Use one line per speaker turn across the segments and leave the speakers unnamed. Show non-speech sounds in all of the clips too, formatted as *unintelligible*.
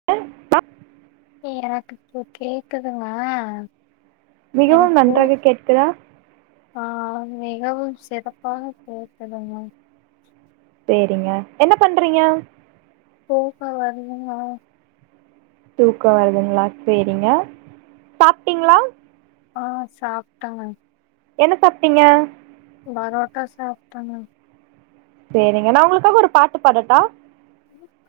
*unintelligible*
வேற எதாட்டு கேக்கனுமா
மிகவும்
எனக்கு போ
நன்றாக கேட்குதா
ஆ மிகவும் சிறப்பாக கேக்குதுங்க
சேரிங்க என்ன பண்றீங்க
தூக்கோ வருதுங்க
தூக்கோ வருதுங்ளா சேரிங்க சாப்டீங்ளா
ஆ சாப்ட்டேங்க
என்ன சாப்டீங்க
பாரோட்டா சாப்ட்ட மேம்
சேரிங்க நா உங்களுக்காக ஒரு பாட்டு பாடட்டா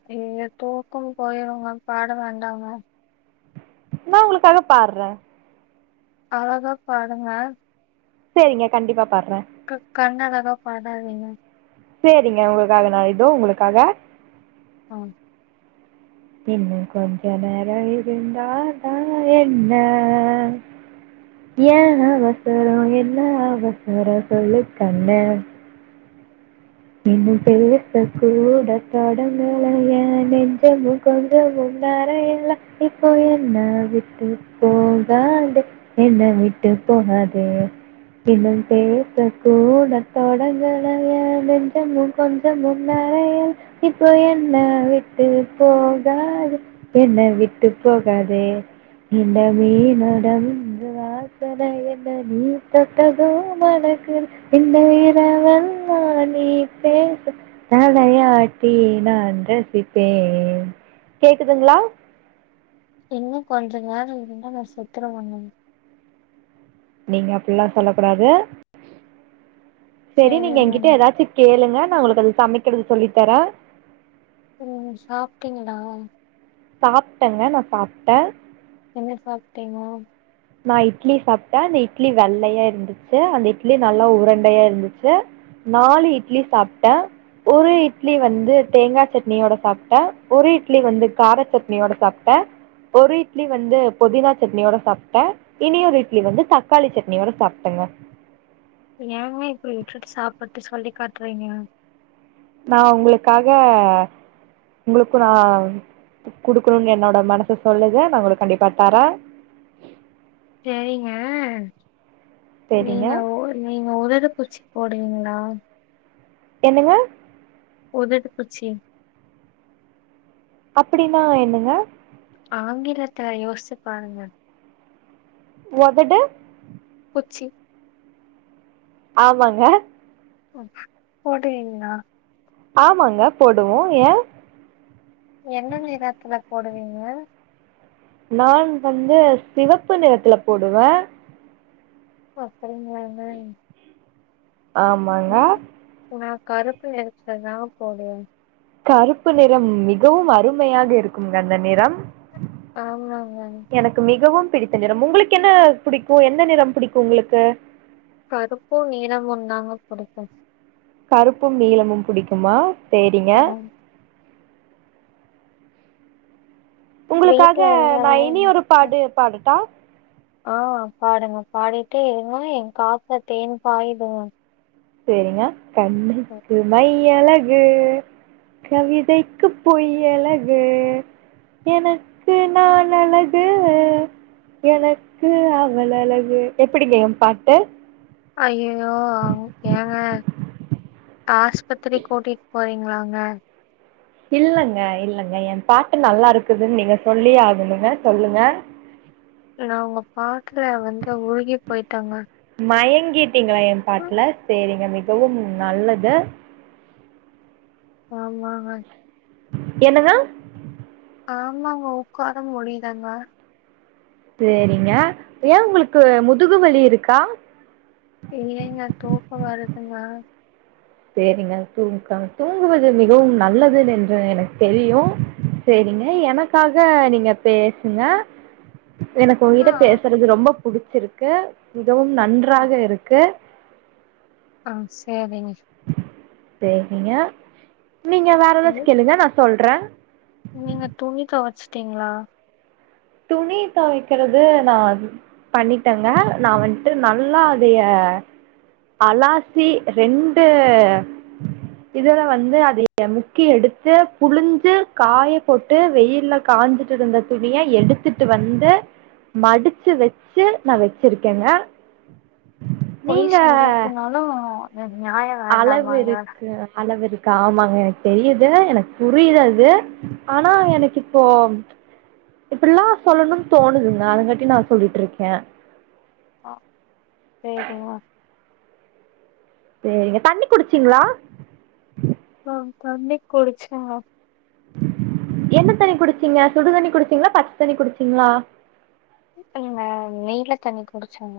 அய்யய்யோ தூக்கோ போயிருங்க மேம் பாட வேண்டா மேம்
நா உங்களுக்காக பாட்றே
அழகா பாடுங்க
சேரிங்க கண்டிபா பாட்றே
க கண்ணாலல்லா படாதீங்க
சேரிங்க உங்களுக்காக நா இதோ உங்களுக்காக
ஆ
இன்னு கொஞ்ச நேர இருந்தாதா என்ன ஏ அவசரோ என்ன அவசரோ சொல்லு கண்ணே இன்னு பேச கூட தொடங்கள எ நெஞ்சமு கொஞ்சமு நெறயல இப்போ என்ன விட்டு போகாத என்ன விட்டு போகதெ இன்னு பேச கூட‌ தொடங்கல எ நெஞ் சமு கொஞ்சமு நெனயல இப்ப என்ன விட்டு போகாத என்ன விட்டு போகாதே இந்த மீன் அடங்கு வாசன என்ன நீ தொட்டது மணக்குது இந்த இரவெல்லா ‌நீ பேச தலை ஆட்டி நா ரசிப்பே கேக்குதுங்களா
இன்னு கொஞ்ச நேர இருந்தா நா செத்துறவண்ண
நீங்க அப்பல்லா சொல்லக்கூடாது சேரி நீங்க
சரிங்க
என்கிட்ட ஏதாச்சு கேளுங்க நா உங்களுக்கு அது சமைக்கிறது சொல்லி தரே
ம் சாப்ட்டீங்களா
சாப்‌ட்டங்க நா சாப்ட்ட
என்ன சாப்டீங்க
நா இட்லி சாப்டே அந்த இட்லி வெள்ளையா இருந்துச்சு அந்த இட்லி நல்லா உரண்டையா இருந்துச்சு நாலு இட்லி சாப்டே ஒரு இட்லி வந்து தேங்கா சட்னியோட சாப்டே ஒரு இட்லி வந்து கார சட்னியோட சாப்டே ஒரு இட்லி வந்து போதினா சட்னியோட சாப் ட இனியொரு இட்லி வந்து தக்காளி சட்னியோட சாப்டேங்க
ஏங்க இப்டி வுட்டுட்டு சாப்ட்டுட்டு சொல்லி காட்றீங்க
நா உங்களுக்காக உங்களுக்கு நா டிப் குடுக்கணுன்னு என்னோட மனசு சொல்லுது நா உங்களுக்கு கண்டிப்பா தரே
செரிங்க *inaudible*
சேரிங்க
நீங்க ஒ நீங்க உதடு பூச்சி போடுவீங்களா
என்னங்க
உதடு புச்சி
அப்டின்னா என்னங்க
ஆங்கிலத்தல யோசிச்சு பாருங்க
ஒதடு
புச்சி
ஆமாங்க
*inaudible* போடுவீங்களா
ஆமாங்க போடுவோ ஏ
என்ன நிறத்துல போடுவீங்க
நா வந்து சிவப்பு நிறத்துல போடுவே
அப்டிங்களாங்க
ஆமாங்க
நா கருப்பு நிறத்துல தா போடுவே
கருப்பு நிறம் மிகவு அருமையாக இருக்குங்க அந்த நிறம்
ஆமாங்க
எனக்கு மிகவும் பிடித்த நிறம் உங்களுக்கு என்ன புடிக்கு எந்த நிறம் புடிக்கு உங்ளுக்கு
கருப்பு நீளமு தாங்க புடிக்கு
கருப்பும் நீளமும் புடிக்குமா சேரிங்க
ஆ
உங்குளுக்காக
வீட்ல
நா
எல்லாரும்
இனி ஒரு
ம்
பாடு பாடட்டா
ஆ பாடுங்க பாடிட்டு இருமா ஏ காத்ல தேன் பாயுதுங்க
சேரிங்க கண்ணுக்கு மை அழகு கவிதைக்கு பொய் அழகு எனக்கு நான் அழகு எனக்கு அவள் அழகு எப்புடிங்க ஏ பாட்டு
ஐயயோ ஆவு ஏங்க ஆஸ்பத்துரி கூட்டிட் போறீங்ளாங்க
இல்லங்க இல்லங்க ஏ பாட்டு நல்லாருக்குதுன் நீங்க சொல்லியே ஆகணுங்க சொல்லுங்க
இ உங்க பாட்ல வந்து உருகி போயிட்டங்க
மயங்கட்டிங்களா ஏ பாட்ல சேரிங்க மிகவும் நல்லது
ஆமாங்க
என்னதா
ஆமாங்க உக்கார முடிய்லங்க
சேரிங்க ஏ உங்களுக்கு முதுகு வலி இருக்கா
இல்லைங்க தூக்க வருதுங்க
சேரிங்க தூங்கம் தூங்குவது மிகவும் நல்லதுன் என்று எனக் தெரியு சேரிங்க எனக்காக நீங்க பேசுங்க எனக்கு
ஆ
ஒங்கிட்ட பேசுறது ரொம்ப புடிச்சிருக்கு மிகவும் நன்றாக இருக்கு
அ சேரிங்க
பேபிங்க நீங்க வேற
சொல்லு.
எதாச்சு கேளுங்க நா சொல்ற
நீங்க துணி தொவச்ட்டீங்ளா
துணி தொவைக்கிறது நா பண்ணிட்டங்க நா வந்துட்டு நல்லா அதைய அலாசி ரெண்டு இதுல வந்து அதைய முக்கி எடுத்து புளுஞ்சு காய போட்டு வெயில்ல காஞ்சுட்டுருந்த துணிய எடுத் துட்டு வந்து மடுச்சு வெச்சு நா வெச்சிருக்கேங்க
பொய் சொல்றதுனாலு நியாயோ
அளவு
வேண்டாமாங்க
இருக்கு அளவு இருக்கு ஆமாங்க எனக்கு தெரியுது எனக் புரியுது அது ஆனா எனக் இப்போ இப்புட்லா சொல்லணுன் தோணுதுங்க அதுங்காட்டி நா சொல்லிட்ருக்கே
சேரிங்க
சேரிங்க தண்ணி குடிச்சிங்ளா
அ தண்ணி குடிச்சங்க
என்ன தண்ணி குடிச்சீங்க சுடு தண்ணி குடிச்சீங்ளா பச்ச தண்ணி குடிச்சீங்ளா
இல்லிங்க நீல தண்ணி குடிச்சங்க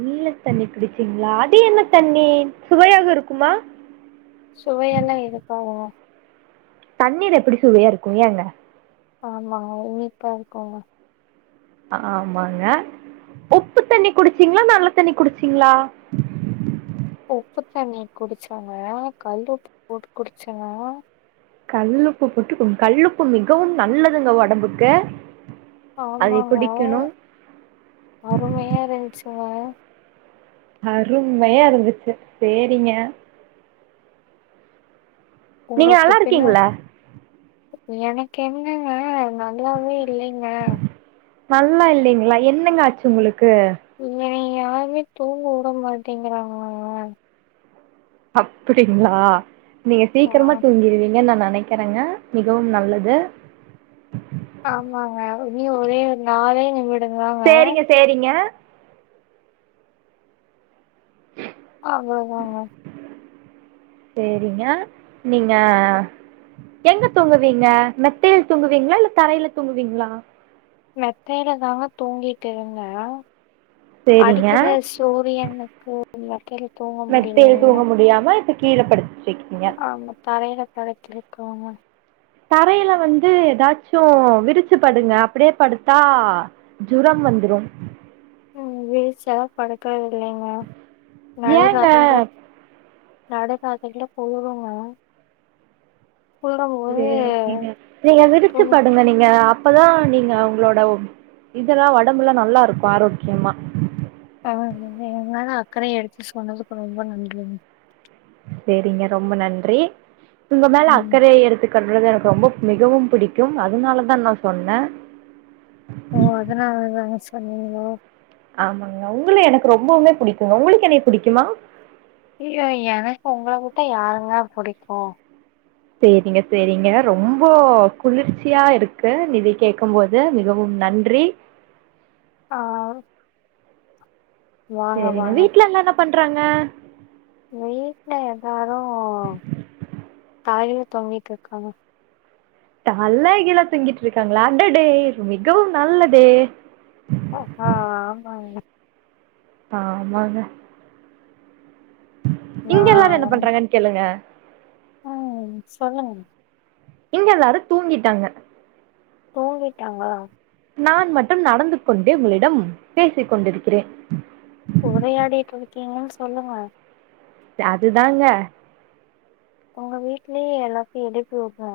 நீல தண்ணி குடிச்சீங்ளா அது என்ன தண்ணி சுவையாக இருக்குமா
சுவையால்லா இருக்காதுங்க
தண்ணீர் எப்புடி சுவையா இருக்கு ஏங்க
ஆமாங்க இனிப்பா இருக்குங்க
ஆமாங்க உப்பு தண்ணி குடிச்சீங்களா நல்ல தண்ணி குடிச்சிங்களா
உப்பு தண்ணி குடிச்சேங்க கல்லு உப்பு போட்டு குடிச்சங்க
கல்லுப்பு போட்டு கல்லுப்பு மிகவும் நல்லதுங்க ஒடம்புக்கு அதை
ஆமாங்க
குடிக்கணு
அருமையா இருந்துச்சுங்க
அருமையா இருந்துச்சு செரிங்க நீங்க நல்லா
உங்களுக்குப்பின்ன
இருக்கீங்களா
எனக்கு என்னங்க நல்லாவே இல்லைங்க
நல்லா இல்லைங்களா என்னங்க ஆச்சு உங்களுக்கு
இல்ல யாருமே தூங்க உட மாட்டேங்கிறாங்களங்க
அப்டிங்களா நீங்க
ஆ
சீக்கிரமா தூங்கிருவீங்கன்னு நா நினைக் கக்கறங்க மிகவும் நல்லது
ஆமாங்க இ ஒரே ஒரு நாளே நிமிட
சேரிங்க சேரிங்க
ஆ ங்கங்க
சேரிங்க நீங்க எங்க தூங்குவீங்க மெத்தையில தூங்குவீங்களா இல்ல தரையில தூங்குவீங்களா
மெத்தையில தாங்க தூங்கிட்டு இருந்தே
சேரிங்க
அடிக்கிற போவியா என்னனு கேளுங்க கேளு
மெத்தையில தூங்க முடியாம இப்ப கீழப்படுத்து
ஆமா தரையில படுத்து இருக்கோங்க
தரையில வந்து ஏதாச்சு விரிச்சு படுங்க அப்டியே படுத்தா ஜூரம் வந்துரும்
ம் வீரிச்சில்லா படுக்கரது இல்லைங்க நடு
ஏங்க
ராத்திரி நடு ராத்திரில குளுருங்க சொல்லும்
ஒரே
போது
சீனு நீங்க விரிச்சு
தோழி
படுங்க நீங்க ங்க அப்பதா நீங்க உங்களோட இதெல்லா ஒடம்பலா நல்லா இருக்கு ஆரோக்கியமா
ஆ எங்களால அக்கர எடுத்து சொன்னதுக்கு ரொம்ப நன்றிங்க
சேரிங்க ரொம்ப நன்றி உங்க மேல
ம்
அக்கறைய எடுத்துக் கறது எனக்கு ரொம்ப மிகவும் பிடிக்கும் அதனால தா நா சொன்னே
ஓ அதனால தாங்க சொன்னிங்களோ
ஆமாங்க உங்கள எனக்கு ரொம்பவுமே பிடிக்குங்க உங்களுக்கு என்னைய புடிக்குமா
ஐயோ எனக்கு உங்கள உட்டாயாரங்க புடிக்கு
சேரிங்க சேரிங்க ரொம்ப குளிர்ச்சியா இருக்கு இத கேட்கும்போது க மிகவும் நன்றி
ஆ வாங்க
சேரிங்க
வாங்க
வீட்ல எல்லா என்ன பண்றாங்க
வீட்ல எல்லாரு தலகில தொங்கிட்டு இருக்காங்க
தலகீழா தொங்கிக்கிட்டு இருக்காங்களா அடடே மிகவும் நல்லது
ஆ ஆமாங்க
ஆமாங்க
ஆ
இங்க எல்லாரு என்ன
ஆமாங்க.
பண்றாங்கன்னு கேளுங்க
ம் சொல்லுங்க
இங்க எல்லாரு தூங்கிட்டாங்க
தூங்கிட்டாங்களா
நான் மட்டும் நடந்து கொண்டே உங்களிடம் பேசிக் கொண்டிருக்கிறேன்
உரையாடிட்டு இருக்கீங்கனு சொல்லுங்க
அதுதாங்க
ஒங்க வீட்லயே எல்லாத்தையு எடுத்து வப்போ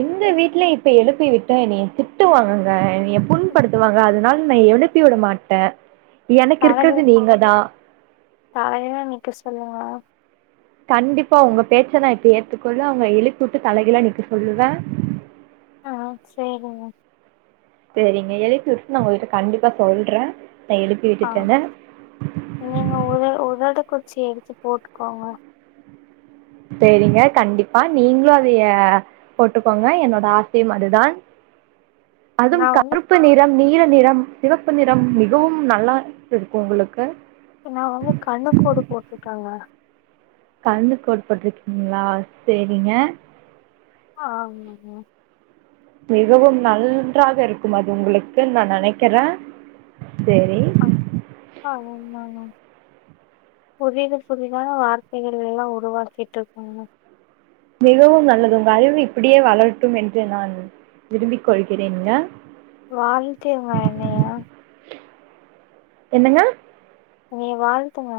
எங்க வீட்ல இப்ப எழுப்பி விட்டா என்னய திட்டுவாங்கங்க என்னய புண்படுத்துவாங்க அதுனால நா எழுப்பி விட மாட்டே எனக்கு இருக்குற்து நீங்க தா
ஹாயா நிக்க சொல்லவா
கண்டிப்பா உங்க பேச்ச நா இப்ப ஏத்துக்கொள்றே அவுங்கள எழுப்பிவுட்டு தலகிழ நிக்க சொல்லுவே
ஆ சேரிங்க
சேரிங்க எழுப்பி விட்டுட்டு நா உங்ககிட்ட கண்டிப்பா சொல்றே நா எழுப்பி
ஆ
விட்டுட்டேனு
நீங்க *unintelligible* போட்டுக்கோங்க
சேரிங்க கண்டிப்பா நீங்ளு அதய போட்டுக்கோங்க என்னோட ஆசையும் அதுதான் அதுவு
நா வந்து
கருப்பு
க
நிற நிறம் நீல நிளம் சிவப்பு நிறம் மிகவும் நல்லா இருக்கு உங்களுக்கு
என்னா அவுங்க கண்ணுக்கோடு போட்ருக்காங்க
கணுக்கோடு போட்ருக்கீங்களா சேரிங்க
ஆமாங்க
மிகவும் நன்றாக இருக்கும் அது உங்களுக்கு நா நெனக்கிறே சேரி
*unintelligible* புதிது புதிதான வார்த்தைகள் எல்லா உருவாக்கிட்டு இருக்கோங்க
மிகவும் நல்லது உங்க அறிவு இப்புடியே வளரட்டும் என்று நான் விரும்பிக் கொள்கிறேன்க
வாழ்த்துங்க எனைய
என்னங்க
என்னய வாழ்த்துங்க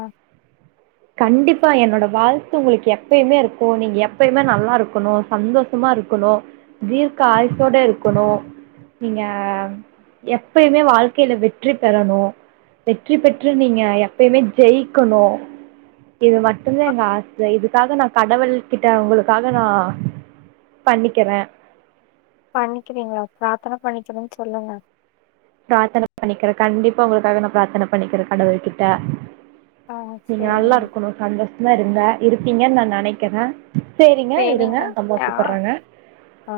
கண்டிப்பா என்னோட வாழ்த்து உங்களுக்கு எப்பயுமே இருக்கு நீங்க எப்பயுமே நல்லா இருக்கணு சந்தோ சமா இருக்கணு தீர்க்க ஆய்சோட இருக்கணு நீங்க எப்பயுமே வாழ்க்கைல வெற்றி பெறணு வெற்றி பெற்று நீங்க எப்பயுமே ஜெயிக்கணு இது மட்டுந்தா
அ
எங்க ஆசை இது க்காக நா கடவள் கிட்ட உங்களுக்காக நா பண்ணிக்கறே
பண்ணிக்கிறீங்களா பிராத்தன பண்ணிக்கிறேன் சொல்லுங்க
பிராத்தன பண்ணிக்கிறே கண்டிப்பா உங்களுக்காக நா பிரார்த்தன பண்ணிக்கிறே கடவுள் கிட்ட
ஆ
நீங்க நல்லா
சேரிங்க
இருக்கணு சந்தோஷமா இருங்க இருப்பீங்கன்னு நா நெனக்கிறே சேரிங்க இருங்க அம்மா கூப்பட்றாங்க
ஆ